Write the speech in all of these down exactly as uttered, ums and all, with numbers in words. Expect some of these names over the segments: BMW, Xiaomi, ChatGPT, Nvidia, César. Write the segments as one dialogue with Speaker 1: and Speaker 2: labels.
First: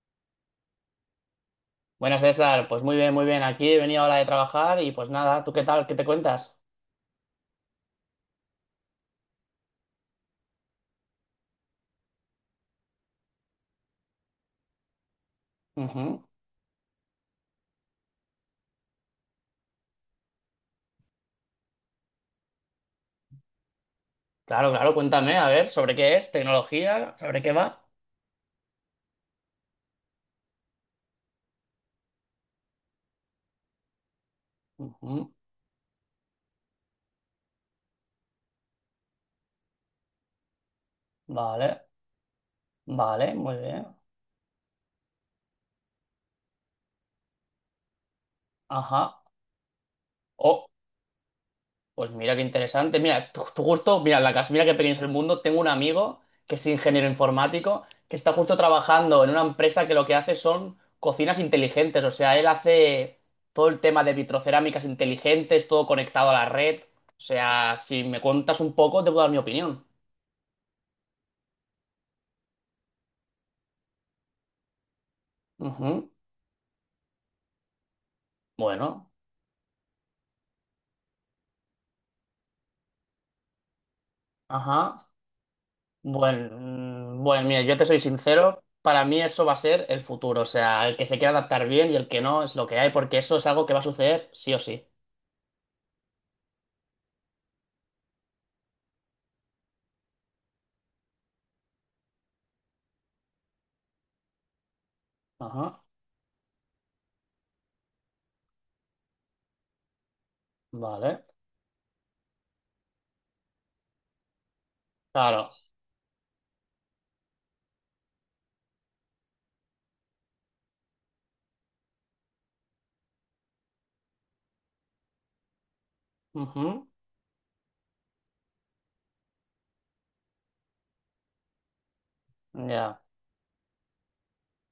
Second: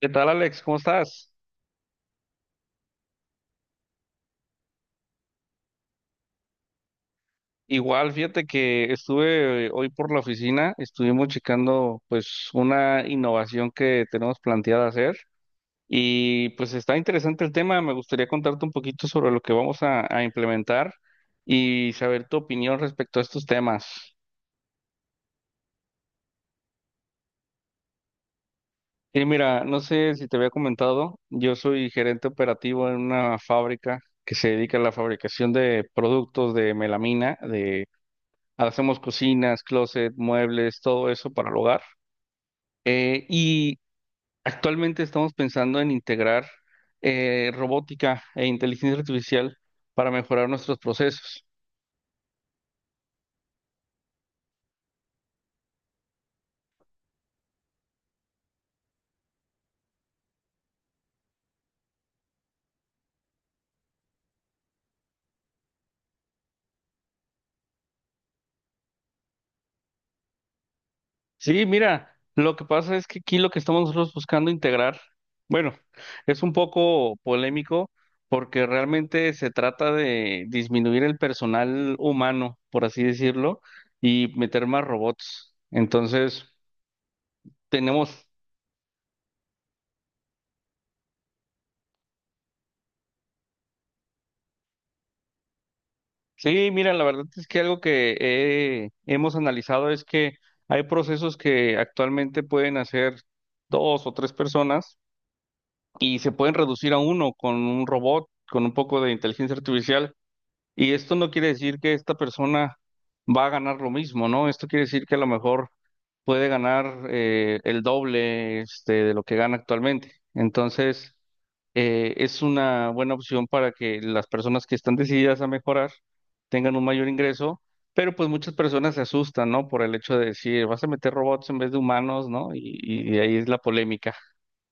Speaker 1: ¿Qué tal, Alex? ¿Cómo estás?
Speaker 2: Buenas, César, pues muy bien, muy bien. Aquí he venido ahora de trabajar y pues nada, ¿tú qué tal? ¿Qué te cuentas?
Speaker 1: Igual, fíjate que estuve eh, hoy por la oficina, estuvimos checando pues una innovación que tenemos planteada hacer,
Speaker 2: Ujú.
Speaker 1: y pues está interesante el tema, me gustaría contarte un poquito sobre lo que vamos a, a implementar y saber tu opinión respecto a estos temas.
Speaker 2: Claro, claro, cuéntame, a ver, ¿sobre qué es? ¿Tecnología? ¿Sobre qué va?
Speaker 1: Y mira, no sé si te había comentado, yo soy gerente operativo en una fábrica que se dedica a la
Speaker 2: Ujú.
Speaker 1: fabricación de productos de melamina. Hacemos cocinas, closet, muebles, todo eso para el hogar.
Speaker 2: Vale,
Speaker 1: Eh,
Speaker 2: vale, muy
Speaker 1: y
Speaker 2: bien.
Speaker 1: Actualmente estamos pensando en integrar eh, robótica e inteligencia
Speaker 2: Ajá.
Speaker 1: artificial para mejorar
Speaker 2: O-
Speaker 1: nuestros procesos.
Speaker 2: Pues mira qué interesante. Mira, tu, tu gusto, mira, la casa, mira qué pequeño es el mundo. Tengo un amigo que es ingeniero informático que está justo trabajando en una empresa que lo que hace son cocinas inteligentes. O sea, él hace todo el tema de vitrocerámicas inteligentes, todo conectado a la red. O sea, si me cuentas un poco, te puedo dar mi opinión.
Speaker 1: Sí, mira, lo que pasa es que aquí lo que estamos nosotros buscando integrar, bueno,
Speaker 2: Ujú.
Speaker 1: es un poco polémico porque
Speaker 2: Bueno,
Speaker 1: realmente se trata de disminuir el personal humano, por así decirlo, y meter más
Speaker 2: ajá.
Speaker 1: robots. Entonces,
Speaker 2: Bueno, mm, bueno, mira, yo te soy
Speaker 1: tenemos.
Speaker 2: sincero, para mí eso va a ser el futuro, o sea, el que se quiera adaptar bien y el que no es lo que hay, porque eso es algo que va a suceder sí o sí.
Speaker 1: Sí, mira, la verdad es que algo que eh, hemos analizado es que hay procesos que actualmente pueden hacer dos o tres personas
Speaker 2: Ajá,
Speaker 1: y se pueden reducir a uno con un robot, con un poco de inteligencia artificial. Y esto
Speaker 2: vale,
Speaker 1: no quiere decir que esta persona va a ganar lo mismo, ¿no? Esto quiere decir que a lo
Speaker 2: claro.
Speaker 1: mejor puede ganar eh, el doble este, de lo que gana actualmente. Entonces, eh, es una buena opción para que las personas que están decididas a mejorar tengan un
Speaker 2: Ujú,
Speaker 1: mayor ingreso, pero pues muchas personas se asustan, ¿no? Por el hecho de decir, vas a meter robots en vez de humanos, ¿no? Y,
Speaker 2: ya.
Speaker 1: y ahí es la polémica.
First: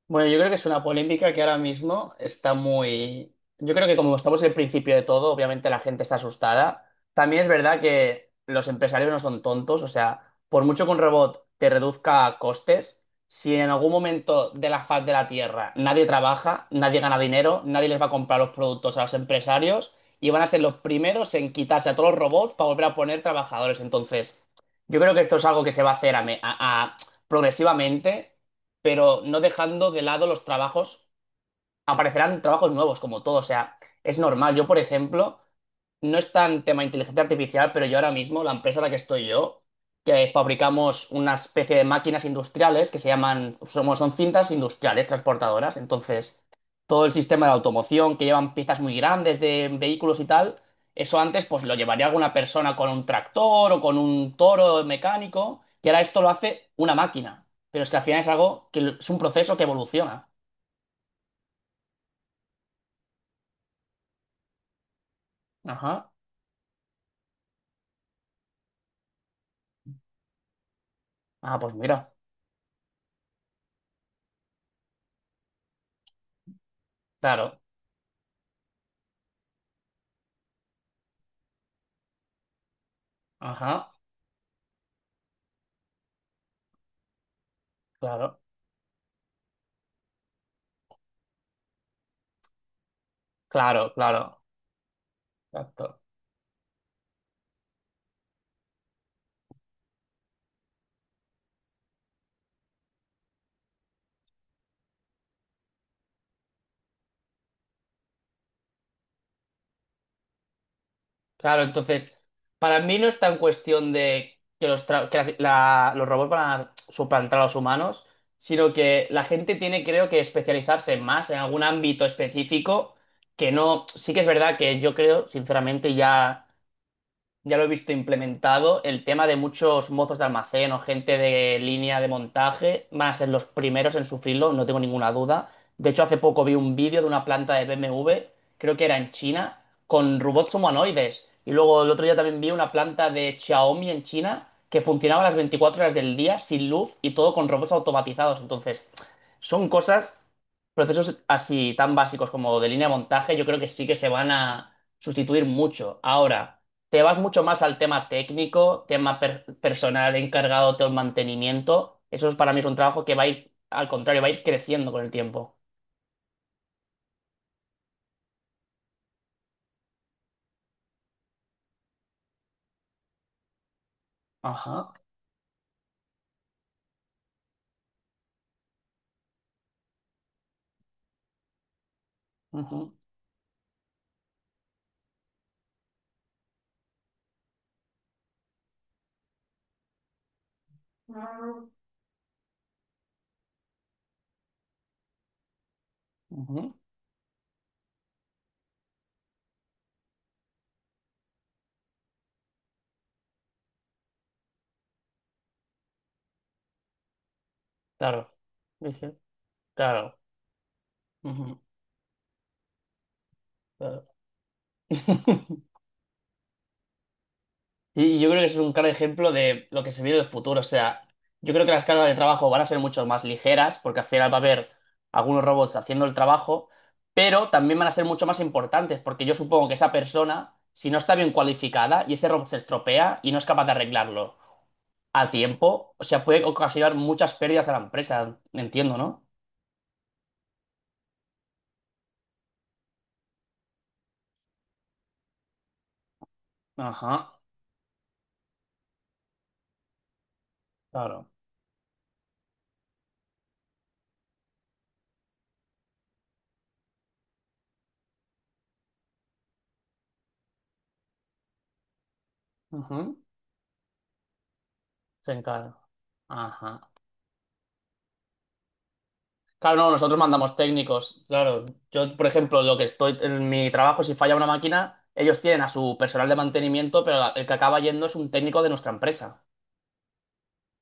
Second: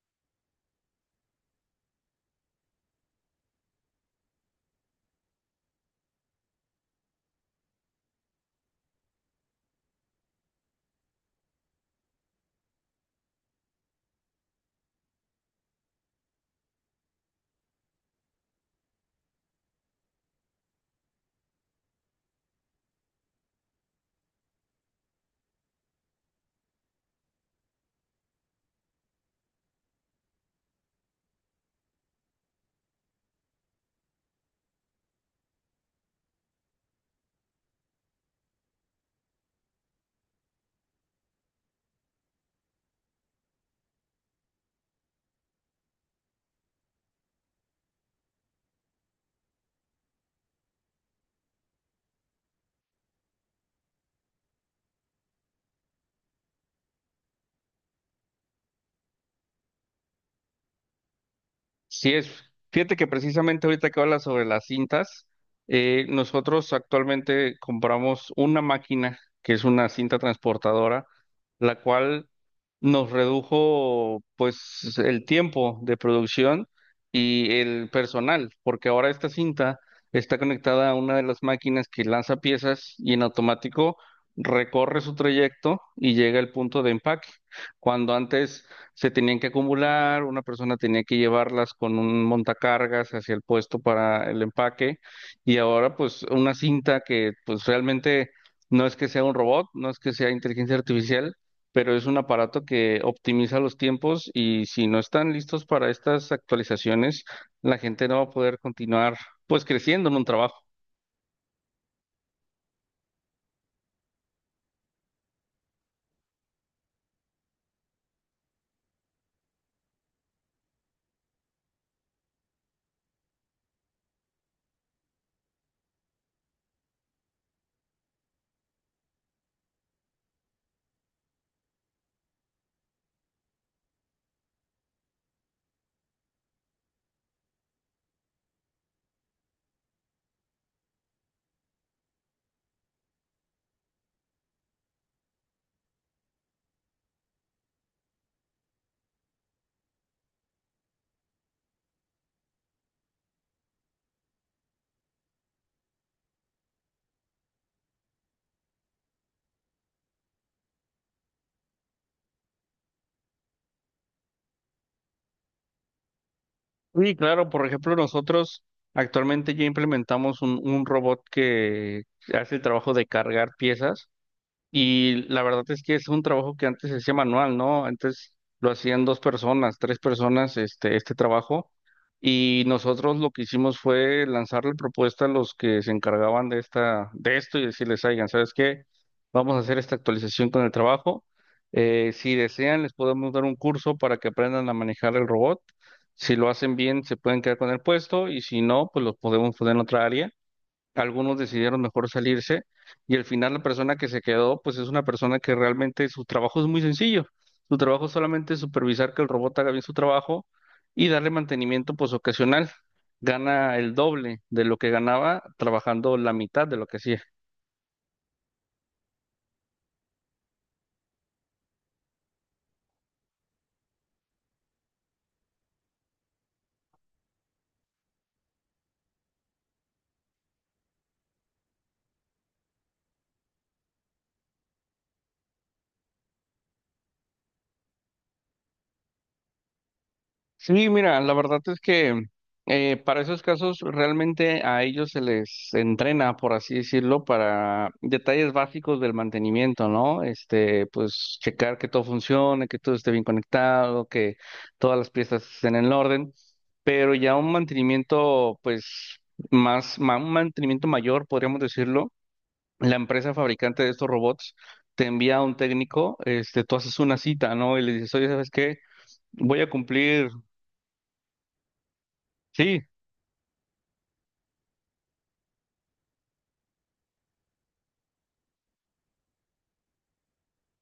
Speaker 2: Bueno, yo creo que es una polémica que ahora mismo está muy... Yo creo que como estamos en el principio de todo, obviamente la gente está asustada. También es verdad que los empresarios no son tontos, o sea, por mucho que un robot te reduzca costes, si en algún momento de la faz de la Tierra nadie trabaja, nadie gana dinero, nadie les va a comprar los productos a los empresarios y van a ser los primeros en quitarse a todos los robots para volver a poner trabajadores. Entonces, yo creo que esto es algo que se va a hacer a me- a- a- progresivamente, pero no dejando de lado los trabajos, aparecerán trabajos nuevos, como todo. O sea, es normal. Yo, por ejemplo, no es tan tema inteligencia artificial, pero yo ahora mismo, la empresa en la que estoy yo, que fabricamos una especie de máquinas industriales que se llaman, somos, son cintas industriales transportadoras. Entonces, todo el sistema de automoción que llevan piezas muy grandes de vehículos y tal, eso antes pues lo llevaría alguna persona con un tractor o con un toro mecánico, y ahora esto lo hace una máquina. Pero es que al final es algo que es un proceso que evoluciona.
Speaker 1: Sí es, fíjate que precisamente ahorita que hablas sobre las cintas, eh,
Speaker 2: Ajá.
Speaker 1: nosotros actualmente compramos una máquina que es una cinta transportadora,
Speaker 2: Ah, pues
Speaker 1: la
Speaker 2: mira,
Speaker 1: cual nos redujo pues el tiempo de producción y
Speaker 2: claro,
Speaker 1: el personal, porque ahora esta cinta está conectada a una de las máquinas que lanza piezas y en
Speaker 2: ajá,
Speaker 1: automático recorre su trayecto y llega al punto de empaque. Cuando
Speaker 2: claro,
Speaker 1: antes se tenían que acumular, una persona tenía que llevarlas con un montacargas hacia el puesto
Speaker 2: claro,
Speaker 1: para
Speaker 2: claro,
Speaker 1: el empaque, y ahora
Speaker 2: exacto.
Speaker 1: pues una cinta que pues realmente no es que sea un robot, no es que sea inteligencia artificial, pero es un aparato que optimiza los tiempos, y si no están listos para estas actualizaciones, la gente no va a poder continuar pues creciendo en un trabajo.
Speaker 2: Claro, entonces, para mí no está en cuestión de que los, tra- que las- la- los robots van a suplantar a los humanos, sino que la gente tiene, creo que, especializarse más en algún ámbito específico, que no, sí que es verdad que yo creo, sinceramente, ya... ya lo he visto implementado, el tema de muchos mozos de almacén o gente de línea de montaje van a ser los primeros en sufrirlo, no tengo ninguna duda. De hecho, hace poco vi un vídeo de una planta de B M W, creo que era en China, con robots humanoides. Y luego el otro día también vi una planta de Xiaomi en China que funcionaba las veinticuatro horas del día sin luz y todo con robots automatizados. Entonces, son cosas, procesos así tan básicos como de línea de montaje, yo creo que sí que se van a sustituir mucho. Ahora. Te vas mucho más al tema técnico, tema per- personal encargado del mantenimiento. Eso es, para mí es un trabajo que va a ir, al contrario, va a ir creciendo con el tiempo.
Speaker 1: Sí claro, por ejemplo, nosotros actualmente ya implementamos un, un robot que hace el trabajo de cargar piezas.
Speaker 2: Ajá.
Speaker 1: Y la verdad es que es un trabajo que antes se hacía manual, ¿no? Antes lo hacían dos personas, tres personas, este, este trabajo. Y
Speaker 2: Ujú,
Speaker 1: nosotros lo que hicimos fue lanzarle propuesta a los que se encargaban de esta, de esto y decirles, oigan, ¿sabes qué? Vamos a hacer esta actualización con el trabajo. Eh, si desean, les podemos dar un curso para que aprendan a manejar el robot. Si lo hacen
Speaker 2: ujú.
Speaker 1: bien, se pueden quedar con el puesto y si no, pues los podemos poner en otra área. Algunos decidieron mejor salirse, y al final la persona que se quedó, pues es una persona que realmente su trabajo es muy sencillo. Su trabajo
Speaker 2: Claro.
Speaker 1: solamente es supervisar
Speaker 2: Dije.
Speaker 1: que el robot haga bien su
Speaker 2: Claro.
Speaker 1: trabajo y darle
Speaker 2: Ujú,
Speaker 1: mantenimiento pues ocasional. Gana el
Speaker 2: claro.
Speaker 1: doble de lo que ganaba trabajando la mitad de lo que hacía.
Speaker 2: Y y yo creo que eso es un claro ejemplo de lo que se viene en el futuro. O sea, yo creo que las cargas de trabajo van a ser mucho más ligeras, porque al final va a haber algunos robots haciendo el trabajo, pero también van a ser mucho más importantes, porque yo supongo que esa persona, si no está bien cualificada y ese robot se estropea y no es capaz de arreglarlo a tiempo, o sea, puede ocasionar muchas pérdidas a la empresa. Entiendo, ¿no?
Speaker 1: Sí, mira, la verdad es que eh, para esos casos realmente a ellos se les entrena, por así decirlo,
Speaker 2: Ajá,
Speaker 1: para detalles básicos del mantenimiento, ¿no? Este,
Speaker 2: claro.
Speaker 1: pues checar que todo funcione, que todo esté bien conectado, que todas las piezas estén en orden, pero ya un mantenimiento, pues más, ma- un mantenimiento mayor, podríamos decirlo, la
Speaker 2: Ujú.
Speaker 1: empresa fabricante de estos robots te
Speaker 2: Se
Speaker 1: envía a un
Speaker 2: encarga.
Speaker 1: técnico, este, tú
Speaker 2: Ajá.
Speaker 1: haces una cita, ¿no? Y le dices, oye, ¿sabes qué? Voy a
Speaker 2: Claro, no, nosotros
Speaker 1: cumplir.
Speaker 2: mandamos técnicos. Claro, yo, por ejemplo, lo que
Speaker 1: Sí,
Speaker 2: estoy en mi trabajo, si falla una máquina, ellos tienen a su personal de mantenimiento, pero la- el que acaba yendo es un técnico de nuestra empresa.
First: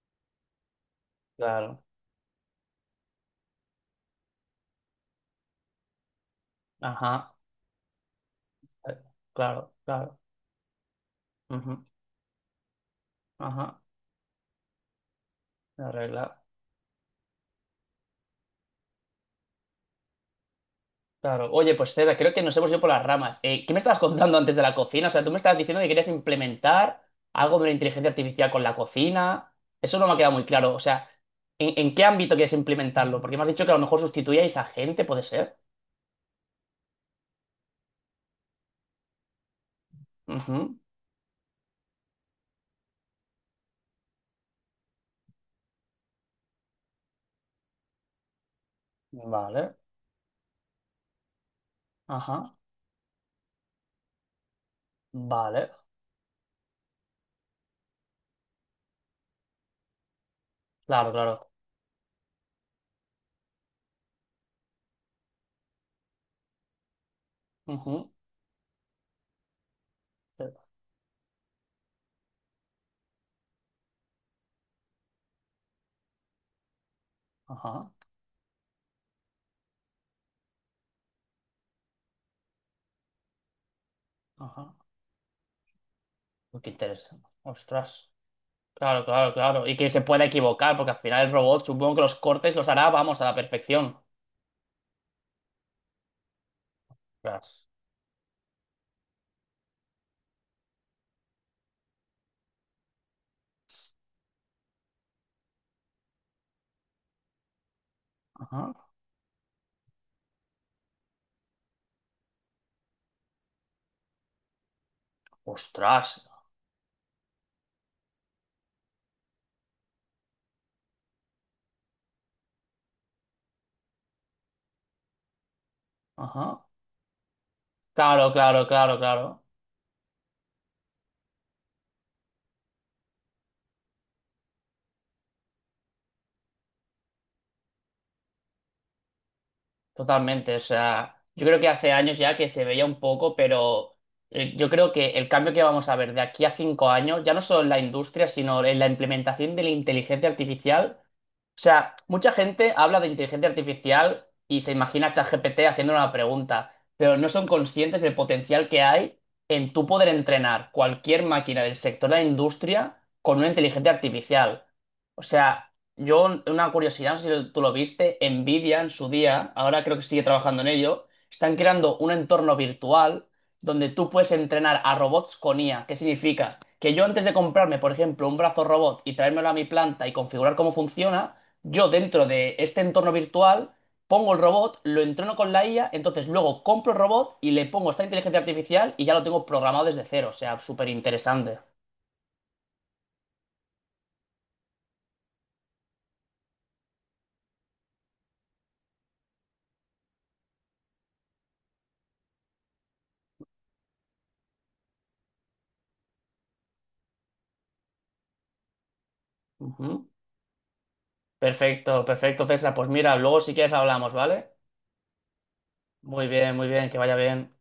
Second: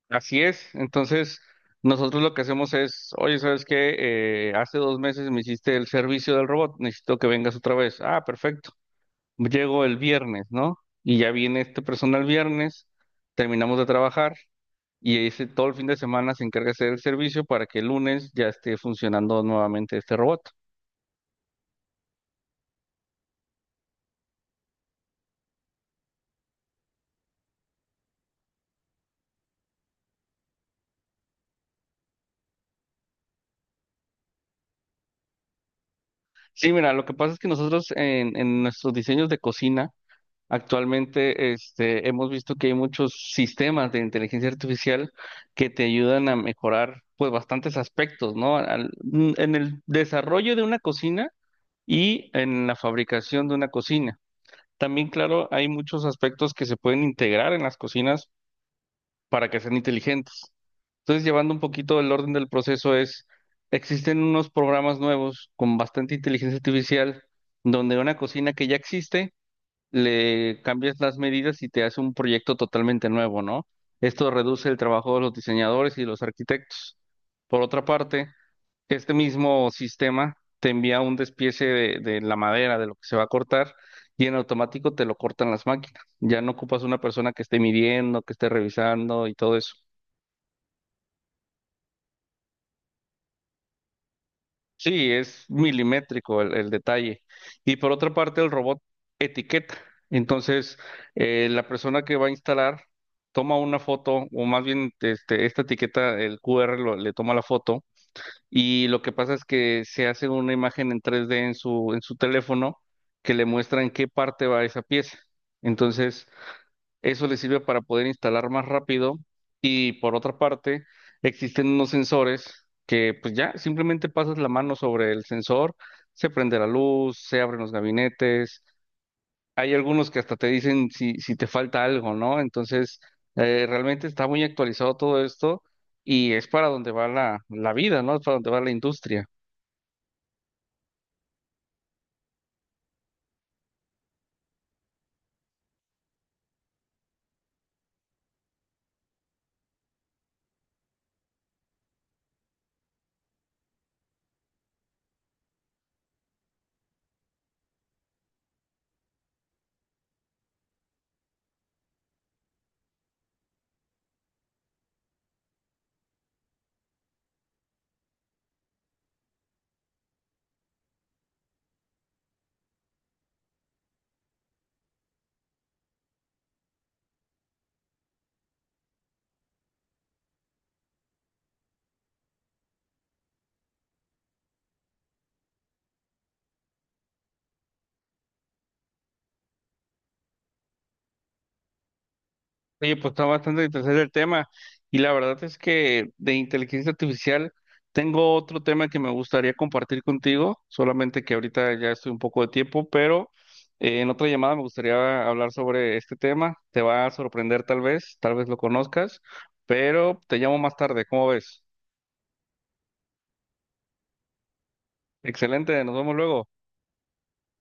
Speaker 1: así es. Entonces,
Speaker 2: Claro,
Speaker 1: nosotros lo que hacemos es, oye, ¿sabes qué? Eh, hace dos meses me hiciste el servicio del robot, necesito que
Speaker 2: ajá,
Speaker 1: vengas otra vez. Ah, perfecto.
Speaker 2: eh, claro,
Speaker 1: Llego el
Speaker 2: claro,
Speaker 1: viernes, ¿no? Y ya viene esta
Speaker 2: ujú,
Speaker 1: persona el viernes, terminamos
Speaker 2: ajá,
Speaker 1: de trabajar y ese, todo el fin
Speaker 2: la
Speaker 1: de semana
Speaker 2: regla.
Speaker 1: se encarga de hacer el servicio para que el lunes ya esté funcionando nuevamente este robot.
Speaker 2: Claro, oye, pues César, creo que nos hemos ido por las ramas. Eh, ¿qué me estabas contando antes de la cocina? O sea, tú me estabas diciendo que querías implementar algo de la inteligencia artificial con la cocina. Eso no me ha quedado muy claro. O sea, ¿en, en qué ámbito quieres implementarlo? Porque me has dicho que a lo mejor sustituíais a gente, ¿puede ser?
Speaker 1: Sí, mira, lo que pasa es que nosotros en en nuestros diseños de cocina,
Speaker 2: Ujú,
Speaker 1: actualmente, este, hemos visto que hay muchos sistemas de inteligencia artificial que te ayudan a mejorar, pues, bastantes aspectos, ¿no? Al- mm, en
Speaker 2: vale,
Speaker 1: el desarrollo de una cocina y
Speaker 2: ajá,
Speaker 1: en la fabricación de una cocina. También, claro, hay
Speaker 2: vale,
Speaker 1: muchos aspectos que se pueden integrar en las cocinas para que sean inteligentes.
Speaker 2: claro,
Speaker 1: Entonces,
Speaker 2: claro.
Speaker 1: llevando un poquito el orden del proceso es, existen unos programas nuevos con bastante inteligencia artificial donde
Speaker 2: Ujú,
Speaker 1: una cocina que ya existe
Speaker 2: eh,
Speaker 1: le cambias las medidas y te hace un proyecto totalmente nuevo, ¿no? Esto reduce el trabajo de los diseñadores y los arquitectos. Por otra
Speaker 2: ajá,
Speaker 1: parte, este mismo sistema te envía un despiece de, de la madera, de lo que se va a cortar, y en
Speaker 2: ajá.
Speaker 1: automático te lo cortan las máquinas. Ya no
Speaker 2: Uy, qué
Speaker 1: ocupas una
Speaker 2: interesante.
Speaker 1: persona que esté
Speaker 2: Ostras,
Speaker 1: midiendo, que esté
Speaker 2: claro,
Speaker 1: revisando
Speaker 2: claro,
Speaker 1: y todo
Speaker 2: claro.
Speaker 1: eso.
Speaker 2: Y que se pueda equivocar, porque al final el robot supongo que los cortes los hará, vamos, a la perfección.
Speaker 1: Sí, es milimétrico el, el detalle.
Speaker 2: Ostras,
Speaker 1: Y por otra parte, el robot etiqueta. Entonces, eh, la persona que va a instalar toma una foto, o más bien este, esta etiqueta, el Q R lo- le toma la foto,
Speaker 2: ajá,
Speaker 1: y lo que pasa es que se hace una imagen en tres D en su, en su teléfono que le muestra en qué parte va esa pieza.
Speaker 2: ostras,
Speaker 1: Entonces, eso le sirve para poder instalar más rápido, y por otra parte existen unos sensores que pues ya simplemente pasas la mano sobre el sensor, se prende la
Speaker 2: ajá.
Speaker 1: luz, se abren los
Speaker 2: Claro,
Speaker 1: gabinetes,
Speaker 2: claro, claro, claro.
Speaker 1: hay algunos que hasta te dicen si, si te falta algo, ¿no? Entonces, eh, realmente está muy actualizado todo esto, y es para donde va la, la vida, ¿no? Es para donde va la industria.
Speaker 2: Totalmente, o sea, yo creo que hace años ya que se veía un poco, pero eh, yo creo que el cambio que vamos a ver de aquí a cinco años, ya no solo en la industria, sino en la implementación de la inteligencia artificial. O sea, mucha gente habla de inteligencia artificial y se imagina a ChatGPT haciendo una pregunta, pero no son conscientes del potencial que hay en tú poder entrenar cualquier máquina del sector de la industria con una inteligencia artificial. O sea, yo, una curiosidad, no sé si tú lo viste, Nvidia en su día, ahora creo que sigue trabajando en ello, están creando un entorno virtual donde tú puedes entrenar a robots con I A. ¿Qué significa? Que yo antes de comprarme, por ejemplo, un brazo robot y traérmelo a mi planta y configurar cómo funciona, yo dentro de este entorno virtual pongo el robot, lo entreno con la I A, entonces luego compro el robot y le pongo esta inteligencia artificial y ya lo tengo programado desde cero. O sea, súper interesante.
Speaker 1: Oye, pues está bastante interesante el tema. Y la verdad es que de inteligencia artificial tengo otro tema que me gustaría compartir contigo, solamente que ahorita ya estoy un poco de tiempo, pero eh, en otra llamada me gustaría hablar sobre este tema. Te va a sorprender, tal vez, tal vez lo conozcas,
Speaker 2: Ujú.
Speaker 1: pero te llamo más tarde, ¿cómo ves?
Speaker 2: Perfecto, perfecto, César. Pues mira, luego si quieres hablamos, ¿vale?
Speaker 1: Excelente, nos vemos
Speaker 2: Muy
Speaker 1: luego.
Speaker 2: bien, muy bien, que vaya bien.